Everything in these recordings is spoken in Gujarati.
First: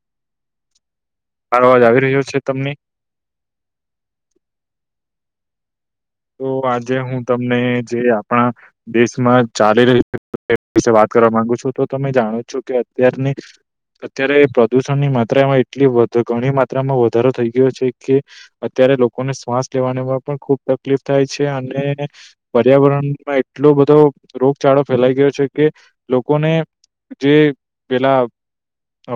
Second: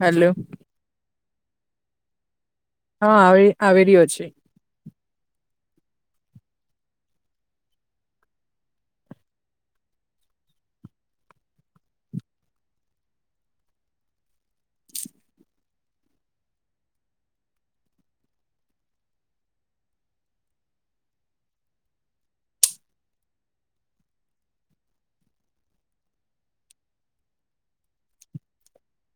હલો અવાજ આવી રહ્યો છે તમને હા આવી આવી રહ્યો છે તો આજે હું તમને જે આપણા દેશમાં ચાલી રહી વિશે વાત કરવા માંગુ છું તો તમે જાણો છો કે અત્યારની અત્યારે પ્રદુષણની માત્રામાં એટલી વધી ઘણી માત્રામાં વધારો થઈ ગયો છે કે ત ત્યારે લોકોને શ્વાસ લેવાની પણ ખૂબ ત કલીફ થાય છે અને પર્યાવરણમાં એટલો બધો રોગચાળો ફેલાઈ ગયો છે કે લોકોને જે પેલા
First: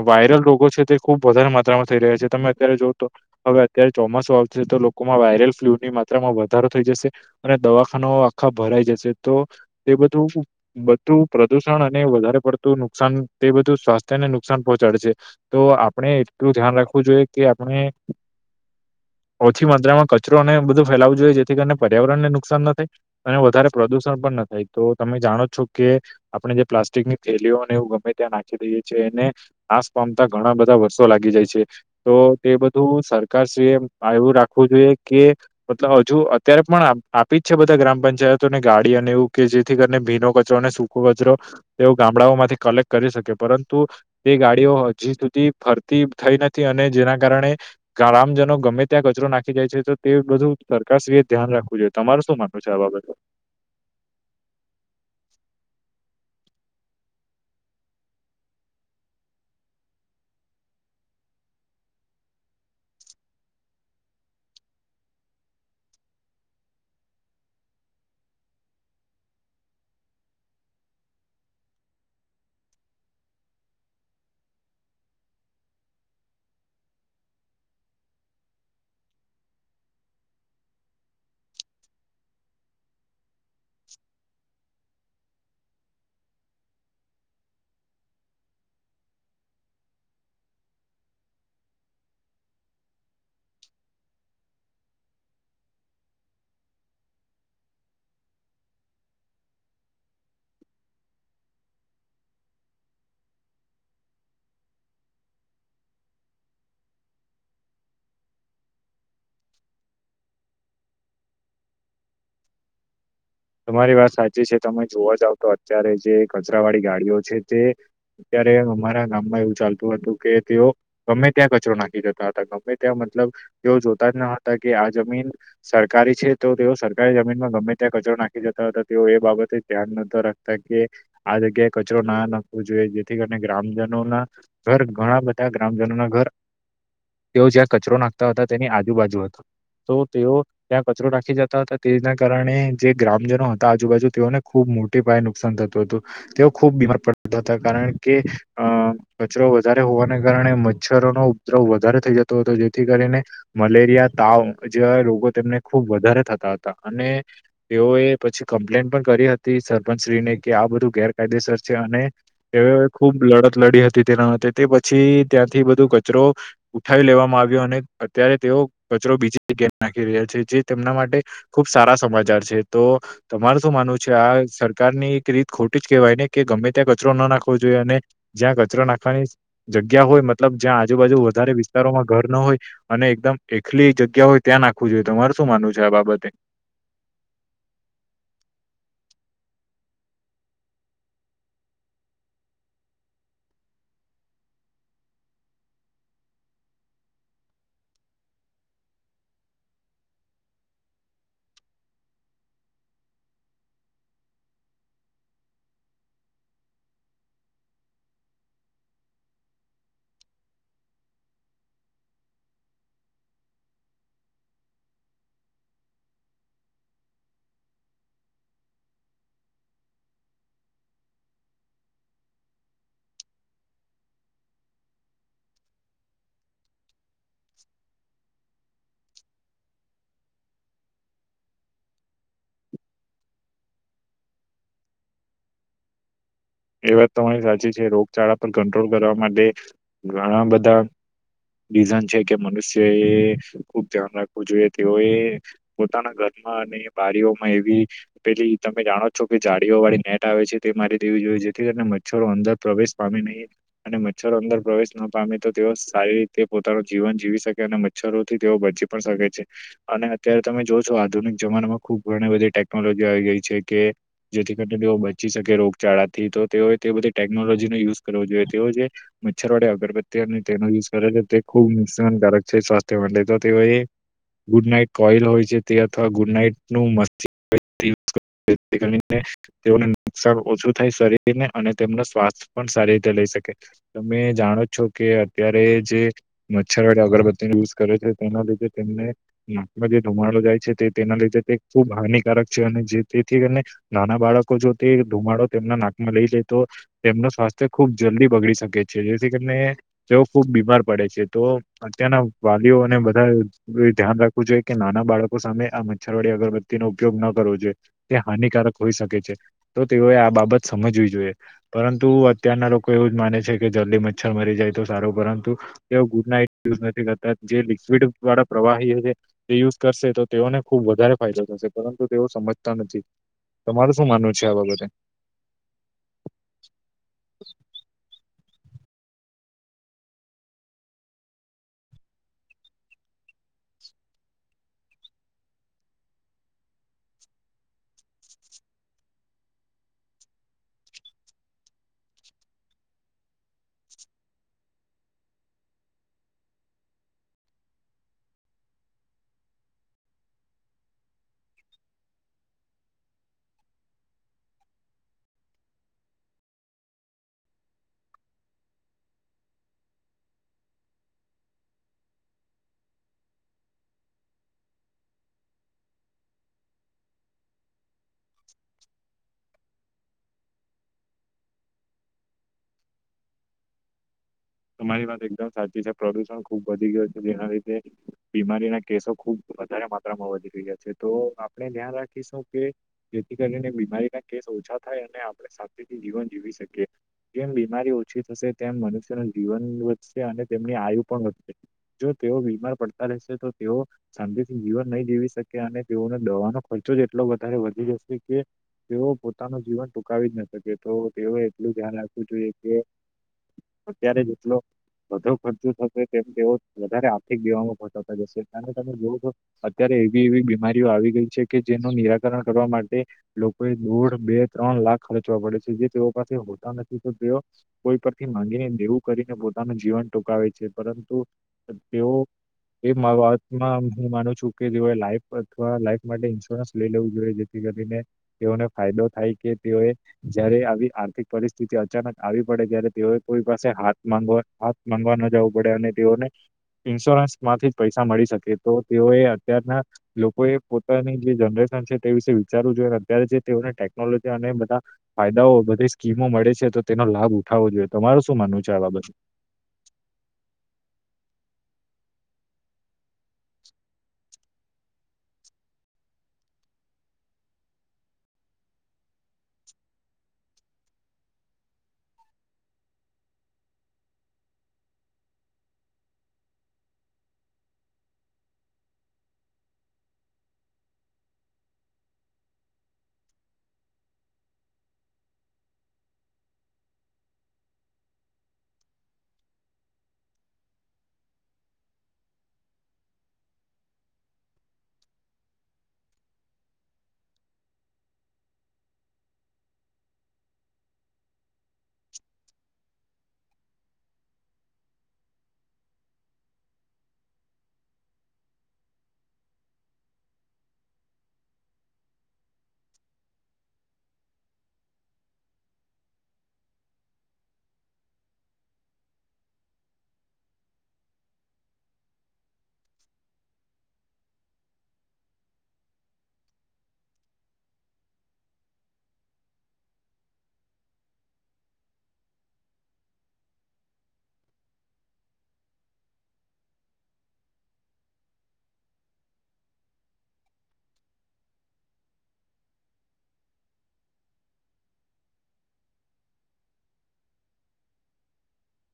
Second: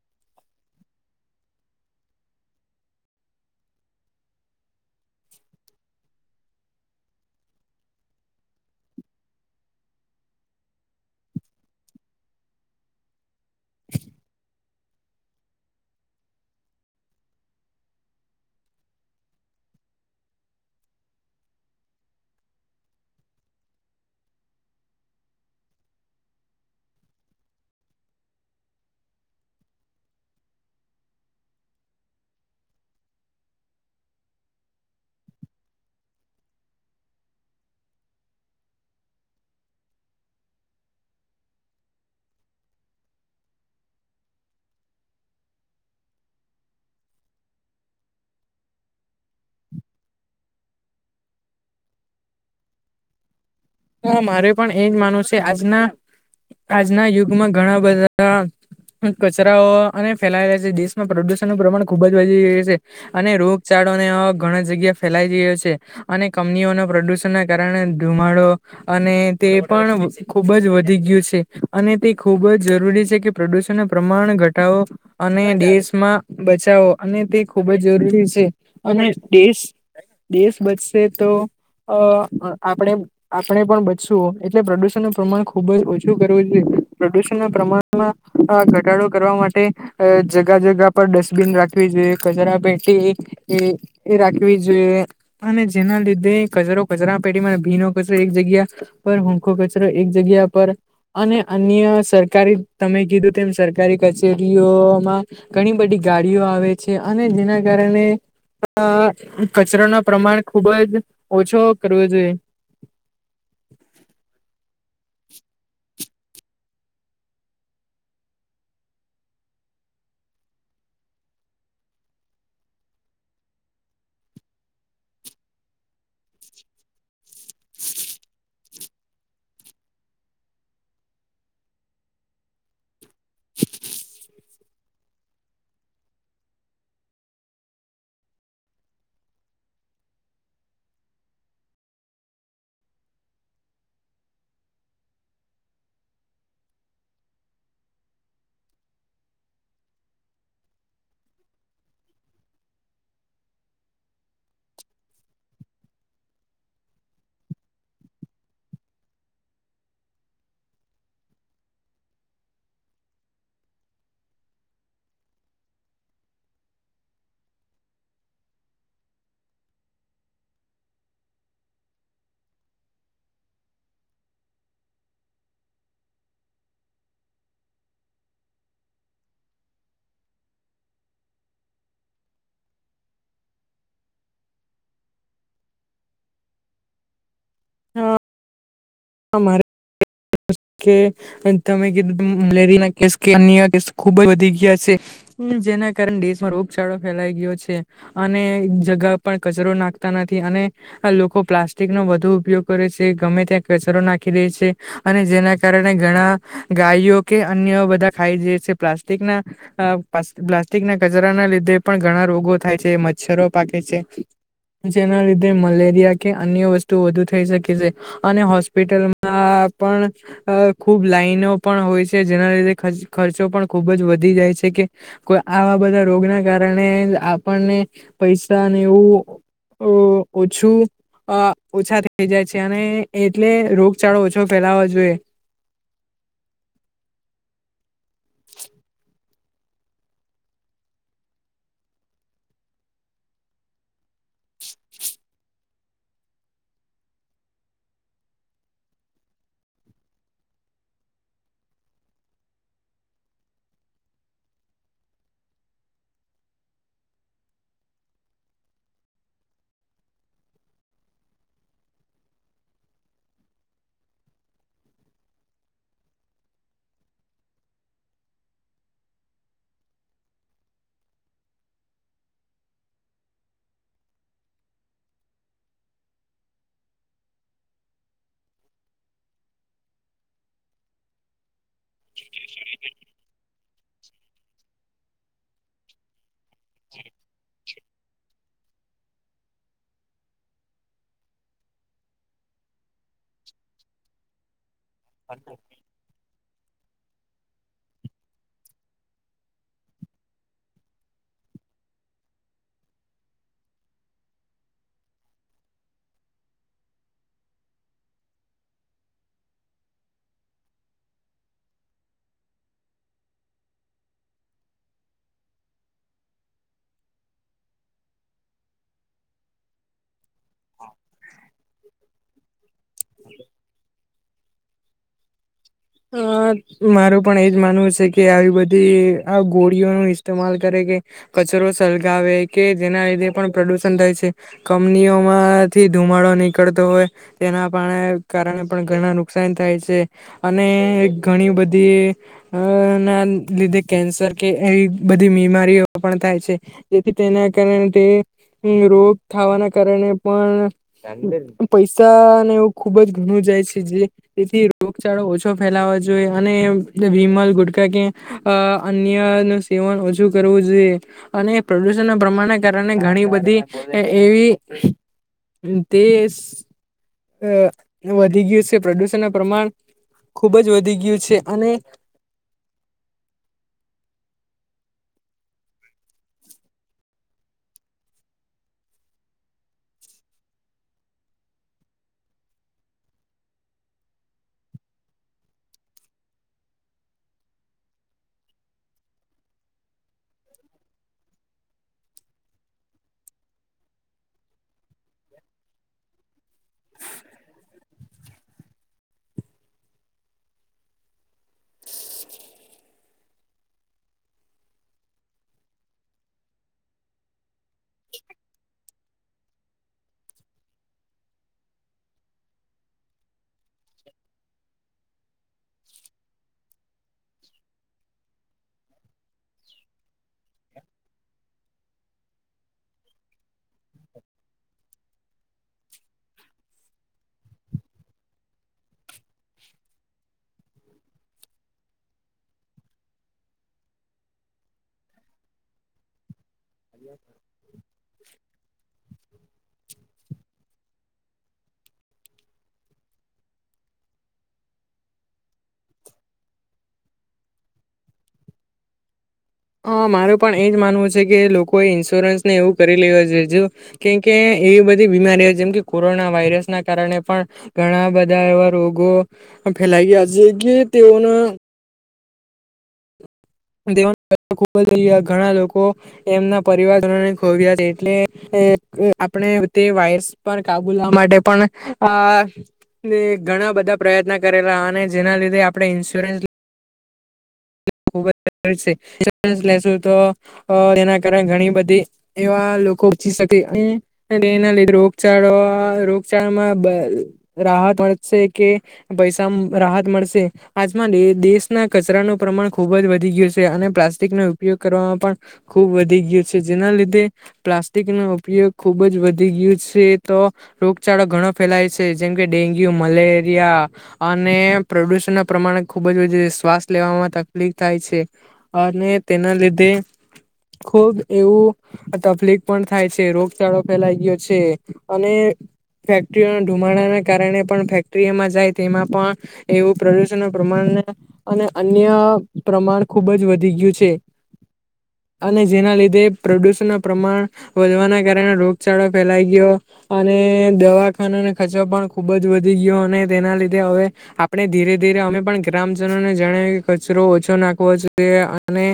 વાયરલ રોગો છે તે ખુબ વધારે માત્રામાં થઈ રહ્યા છે તમે અત્યારે જોવ તો હવે અત્યારે ચોમાસું આવ તો લોકોમાં વાયરલ ફ્લુ ની માત્રામાં વ ધારો થઇ જશે અને દવાખાના આખા ભરાઈ જશે તો એ બધું બધું પ્ર દુષણ અને વધારે પડતું નુકસાન તે બધું સ્વાસ્થ્યને નુકસાન પહોંચાડે છે તો આપણે એટલું ધ્યાન રાખવું જોઈએ કે આપણે ઓછી માત્રામાં કચરો અને બધું ફેલાવું જોઈએ જે થી કરીને પર્યાવરણને નુકસાન થાય અને વધારે પ્રદુષણ પણ ના થાય તો તમે જાણો છો કે આપ પણે જે પ્લાસ્ટિક ની થેલીઓને એવું ગમે ત્યાં નાખી દઈએ છે અને નાશ પામતા ઘણા બધા વર્ષો લાગી જાય છે તો તે બધું સરકાર શ્રી એ જાળવી રાખવું જોઈએ કે મતલબ હજુ ત્યારે પણ આપી જ છે બધા ગ્રામ પંચાયતોને ગાડી અને એવું કે જેથી કરીને ભીનો કચરો અને સૂકો કચરો તેઓ ગામડાઓમાંથી કલેક્ટ કરી શકે પરંતુ એ ગાડીઓ હજી સુધી ફરતી થઈ ન થી અને જેના કારણે ગ્રામજનો ગમે ત્યાં કચરો નાખી જાય છે તો તે બધું સરકાર શી ધ્યાન રાખવું જોઈએ તમારે શું માનવું છે આ બાબતે હ મારે પણ એવું માનવું છે આજના આજના યુગમાં ઘણા બધા કચરાઓ અને ફેલાયેલા છે દેશમાં પ્રદુષણનુંુ પ્રમાણ ખુબ જ વધી રહ્યું છે અને રોગચળ ઘણા જગ્યા ફેલાઈ ગયો છે અને કંપનીઓના પ્રદુષણ ના કારણે ધુમાડો અને તે પણ ખુબ જ વધી ગયું છે અને તે ખૂબ જ જરૂરી છે કે પ્રદુ સન પ્રમાણ ઘટાવો અને દેશમાં બચાવો અને તે ખૂબ જ જરૂરી છે અને દેશ દેશ બચશે તો અ આપડે આપડે પણ બચશું એટલે પપ્રદુષ ણ નું પ્રમાણ ખુબ ઓછું કરવું જોઈએ પ્રમાણમાં ઘટાડો કરવા માટે અ જગા જગા પર ડસ્ટબિન રાખવી જોઈએ કચરા પેઠી એ રાખવી જોઈએ. એ અને જેના લીધે કચરો કચરા પેઢમાં ભીનો કચરો એક જગ્યા પર હરખો કચરો એક જગ્યા પર અને અન્ય સરકારી તમ મે કીધું તેમ સરકારી કચેરીઓમાં ઘણી બધી ગાડીઓ આવે છે અને જેના કારણ ને આ કચરો ના પ્રમાણ ખુબ જ ઓછો કરવો જોઈએ તમારી વાત સાચી છે તમે જોવા જાવ તો અત્યારે જે કચરા વાળી ગાડીઓ છે તે અત્યારે અમારા ગામમાં એવું ચાલતું હતું કે તેઓ ગમે ત્યાં કચરો નાખી જતા હતા ગમે ત્યાં મતલબ તેઓ જોતા જ ન હતા કે આ જમીન સરકારી છે તો તેઓ સરકારી જમીનમાં ગમે ત્યાં કચરો નાખ ખી જતા હતા તેઓ એ બાબતે ધ્યાન નતા રાખતા કે આ જગ્યાએ કચરો ના નાખવો જોઈએ જેથી કરીને ગ્રામજનોના ઘર ઘણા બધા ગ્રામજનોના ઘર તેઓ જ્યાં કચરો નાખતા હતા તેની આજુબાજુ હતો તો તેઓ ત્યાં કચરો નાખી જતા હતા તેના કારણે જે ગ્રામજનો હતા આજુબાજુ તેઓને ખુબ મોટી પાયે નુકસાન થતું હતું તેઓ ખુબ બીમાર પડતા હતા કારણ કે અ કચરો વધારે હોવાને કારણે મચ્છરો નો ઉપદ્રવ વધારે થઈ જતો હતો જેથી ક ને મલેરિયા તાવ જેવા રોગો તેમને ખુબ વધારે થતા હતા અને તેઓએ પછી કમ્પ્લેન પણ કરી હતી સરપંચશ્રીને કે આ બધું ગેરકાયદેસર છે અને એ એ ખુબ લડત લડી હતી તેના માટે તે પછી ત્યાંથી બધું કચરો ઉઠાવી લેવામાં આવ્યો અ ને અત્યારે તેઓ કચરો બીજી જગ્યા નાખી રહ્યા છે જે તેમના માટે ખુબ સારા સમાચાર છે તો તમારે શું માનવું છે આ સરકારની એક રીત ખોટી જ કેહેવાય ને કે ગમે ત્યાં કચરો ન નાખવો જો અને જ્યાં કચરો નાખવાની જગ્યા હોય મતલબ જ્યાં આજુબાજુ વધારે વિસ્તારોમાં ઘર ન હોય અને એકદમ એકલી જગ્યા હોય ત્યાં નાખવું જોઈએ તમારું શું માનવું છે આ બાબતે હા અમારે [inaudible] કે તમે કીધું મ મલેરિયા ના કેસ કે અન્ય કેસ ખુબ જ વધી ગયા છે જેમ કારણે દેશમાં રોગચાળો ફેલાઈ ગયો છે અને જગા પણ કચરો નાખતા નથી અને આ લોકો પ્લાસ્ટિક નો વધુ ઉપયોગ કરે છે ગમે ત્યાં કચરો નાખી દે છે અને જેના કારણે ઘણા ગાયો કે અન્ય બધા ખાઈ જ છે કે પ્લાસ્ટિક ના અ પ્લા પ્લાસ્ટિક ના કચરા ના લીધે પણ ઘણા રોગો થાય છે મચ્છરો થાય છે જેના લીધે મલેરિયા કે અન્ય વસ્તુ વધુ થઈ શકે છે અને હોસ્પિટલમાં પણ અ ખુબ લાઈનો પણ હોય છે જેના લીધે ખર્ચો પણ ખુબ જ વધી જાય છે કે કો આવા બધા રોગ ના કારણે આપણને પૈસાને એવું અ ઓછું અ ઓછા થઈ જાય છે અને એટલે રોગચાળો ઓછો ફેલાવાો જોઈએ એ વાત તો મારી સાચી છે રોગચાળા પર કંટ્રોલ કરવા માટે ઘણા બધા રીઝન છે કે મનુષ્ય એ ખુબ ધ્યાન રાખવું જોઈએ તેઓએ પોતાના ઘર અને બારીઓમાં એવી પેલી તમે જાણો છો કે જાડીઓ વાળી નેટ આવે છે તે મારી દેવી જોઈએ છે મચ્છરો અંદર પ્રવેશ પામી નહીં અને મચ્છરો અંદર પ્રવેશ ન પામે તો તેઓ સારી રીતે પોતાનું જીવન જીવી શકે અને મચ્છરો થી તેઓ બચી પણ શકે છે અને અત્યારે તમે જો છો આધુનિક જમા ખુબ ઘણી બધી ટેકનોલોજી આવી ગઈ છે કે જેથી કરીને તેઓ બચી શકે રોગચાળા થી તો તેઓએ તે બધી ટેકનોલોજી નો યુઝ કરવો જોઈએ તેઓ જે મચ્છરવાડી અગરબત્તી અને તેનો યુઝ કરે તે ખૂબ નુકસાનકારક છે સ્વાસ્થ્ય માટે તો તેઓય ગુડ નાઈટ કોઈલ હોય છે તે અથવા ગુડ નાઈટ નું મસ્ તેઓને [inaudible] નુકસાન ઓછું [unintelligible] થાય શરીર ને અને તેમનો સ્વાસ્થ પણ સારી રીતે લઈ શકે તમે જાણો છો કે અત્યારે જે મચ્છરવાડી અગરબત્તી યુઝ કરે છે તેના લીધે તેમને નાકમાં જે ધુમાડો જાય છે તે તેના લીધે તે ખૂબ હાનિકારક છે તેથી કરીને નાના બાળકો જો તે ધુમાડો તેમના નાકમાં લઈ લે તો તેમનું સ્વાસ્થ્ય ખૂબ જલ્દી બગડી શકે છે જેથી કરીને તેઓ ખૂબ બીમાર પડે છે તો ત્યાંના વાલીઓને બધા ધ્યાન રાખવું જોઈએ કે નાના બાળકો સામે આ મચ્છરવાડી અગરબત્તીનો ઉપયોગ ન કરવો જોઈએ તે હાનિકારક હોઈ શકે છે તો તેઓએ બાબત સમજવી જોઈએ પરંતુ અત્યારના લોકો એવું જ માને છે કે જલ્દી મચ્છર મરી જાય તો સારું પર એવુ ગુડ નાઈટ યુઝ નથી કરતા જે લીકવિડ વાળા પ્રવાહી તે યુઝ કરશે તો તેઓને ખુબ વધારે ફાયદો થશે પરંતુ તેઓ સમજતા નથી તમારું શું માનવું છે આ બાબતે? હા મારું પણ એજ માનવું છે કે આવી બધી બંધી આ ગોળીઓ ને ઇસતેમાલ કરે કે કચરો સળગાવે કે જેના લીધે પણ પ્રદુષણ થાય છે કે કંપનીઓમાંથી ધુમાડો નીકળતો હોય તેના પારણે કારણે પણ ઘણા નુકસાન થાય છે. અને ઘણી બધી અ ના લીધે કેન્સર કે એ બધી બિમારી બીમારીઓ પણ થાય છે જેથી તેના કારણે તે હ રોગ થવાના કારણે પણ પૈસાને એવું ખુબ જ ઘણું જ છે જે તેથી રો [unintelligible] [unintelligible] રોગ ચાડો ઓછો ફેલાવો જોઈએ અને વિમલ ગુટકા કે અ અન્ય ન સેવન ઓછું કરવું જોઈએ અને પ્રદુષણ ના પ્રમાણના કારણે ઘણી બધી અ એવી. તે અ વધી ગયું છે પ્રદુષણ ના પ્રમાણ. ખુબ જ વધી ગયું છે અને. તમારી વાત એકદમ સાચી છે પ્રદુષણ ખુબ વધી ગયું છે જેના લીધે બીમારીના કેસો ખુબ. વઘ વધ માત્રામાં વધી રહ્યા છે તો આપણે ધ્યાન રાખીશું કે જેથી કરીને બીમારીના કેસ ઓછા. થાય અને આપણે સાથી જીવન જીવી શકીએ જેમ બીમારી ઓછી થશે તેમ મનુષ્ય. જીવન વધશે અને તેમની આયુ પણ વધશે. જો તેઓ બીમાર પડતા રહેશે તો તેઓ શાંતિથી જીવન નહી જીવી શકે અને તેઓને દવાનો ખ ર્ચો એટલો વધારે વધી જશે કે તેઓ પોતાનું જીવન ટૂંકાવી જ ના શકે તો તેઓ એટલુ ધ્યાન રાખવું જોઈએ કે અત્યારે જેટલો વધુ ખર્ચો થશે તેમ તેઓ વધારે આર્થિક દેવામાં. [unintelligible] અત્યારે એવી એવી બીમારીઓ આવી ગઈ છે કે જેનું નિરાકરણ કરવા માટે લોકોએ દોઢ બે ત્રણ લાખ ખર્ચવા પડે છે, જે તેઓ પાસે હોતા નથી તો તેઓ કોઈ માંગીને દેવું કરીને પોતાનું જીવન ટોંકાવે છે, પરંતુ તેઓ એ મા વાતમાં હું માનું છું, કે જેઓ લાઈફ અથવા લાઈફ માટે ઇન્સ્યોરન્સ લઈ લેવું જોઈએ જેથી કરીને તેઓને ફાયદો થાય કે તેઓ જયારે આવી આર્થિક પરિસ્થિતિ અચાનક આવી પડે ત્યારે તેઓએ કોઈ પાસે હાથ માંગવા હાથ માંગવા ન જવું પડે અને તેઓને ઇન્સ્યોરન્સ માંથી જ પૈસા મળી શકે તો તેઓ એ અત્યારના લોકોએ પોતાની જે જનરેશન છે તે વિશે વિચારવું જોઈએ અને અત્યારે જે તેઓને ટેકનોલોજી અને બધા ફાયદાઓ બધી સ્કીમો મળે છે તો તેનો લાભ ઉઠાવવો જોઈએ. તમારું શું માનવું છે આવા બાબત? હ મારે પણ એજ માનવું છે કે લોકોએ ઇન્સ્યોરન્સ ને એવું કરી લેવ જો જો કેમ કે એવી બધી બીમારીઓ જેમ કે કોરોના વાયરસ ના કારણે પણ ઘણા બધા એવા રોગો ફેલાઇ ગયા જે તેઓના દેવા ખબ ઘણા લોકો એમના પરિવારજનોને ખોવ્યા છે એટલે આપણે તે વાયરસ પર કાબુ લાવા માટે પણ આ ઘણા બધા પ્રયત્ન કરેલા અને જેના લીધે આપણે ઇન્સ્યોરન્સ ખૂબ જ લ તો તેના કારણે ઘણી બધી એવા લોકો છી ના લી રોગચળો રોગચળામાં રાહત વધશે કે પૈસા રાહત મળશે આજમાં દેશના કચરા નુ પ્રમાણ ખુબ જ વધી ગયો છે, અને પ્લાસ્ટિકનો ઉપયોગ કરવામાં પણ ખૂબ વધી ગયો છે જેના લીધે પ્લાસ્ટિક નો ઉપયોગ ખુબ જ વધી ગયો છે, તો રોગચાળો ઘણો ફેલાય છે જેમ કે ડેન્ગ્યુ મલેરિયા અને પ્રદૂષણ ના પ્રમાણે ખુબ જ વધુ શ્વાસ લેવામાં તક લીફ થાય છે અને તેના લીધે ખુબ એવું તકલીફ પણ થાય છે, રોગચાળો ફેલાઈ ગયો છે અને ફેક્ટરીઓના ધુમાડાના કારણે પણ ફેક્ટરીમાં જાય તેમાં પણ એવું પ્રદુષણ પ્રમાણ અને અન્ય પ્રમાણ ખુબ જ વધી ગયું છે. [inaudible] અને જેના લીધે પ્રદુષણ નુ પ્રમાણ વધવાના કારણે રોગચળો ફેલાઈ ગયો અને દવાખાના ખર્ચો પણ ખુબ જ વધી ગયો અને તેના લીધે હવે આપણે ધીરે ધીરે અમે પણ ગ્રામજનોને જણાવ્યું કે ક ચરો ઓછો નાખવો જોઈએ અને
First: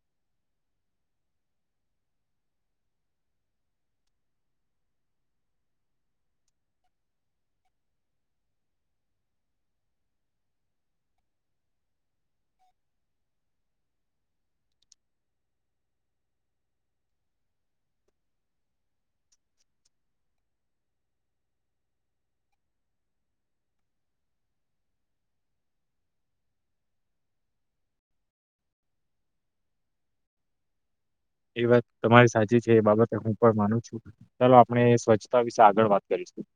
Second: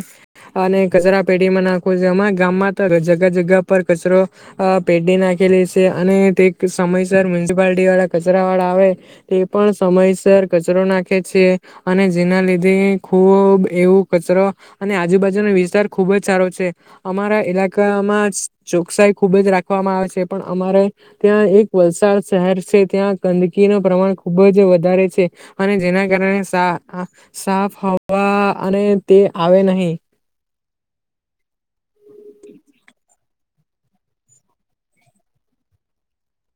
અને કચરા પેટીમાં નાખવો છે, અમા ગામમાં તો જગા જગા પર કચરો પેડી નાખેલી છે, અને તે સમયસર મ્યુનિસિપાલટી વાળા કચરા વાળા આવે તે પણ સમયસર કચરો નાખે છે, અને જેના લીધે ખૂબ એવું કચરો અને આજુબાજુનો વિસ્તાર ખુબ જ સારો છે અમારા ઇલાકા માં ચોકસાઈ ખુબ જ રાખવામાં આવે છે પણ અમારે ત્યાં એક વલસાડ શહેર છે ત્યાં ગંદકી નુ પ્રમાણ ખુબ જ વધારે છે, અને જેના કારણે સા અ સાફ હ વા અને તે આવે નહી. એ વાત તમારી સાચી છે, એ બાબતે હું પણ માનું છું ચાલો આપણે સ્વચ્છતા વિશે આગળ વાત કરી [inaudible]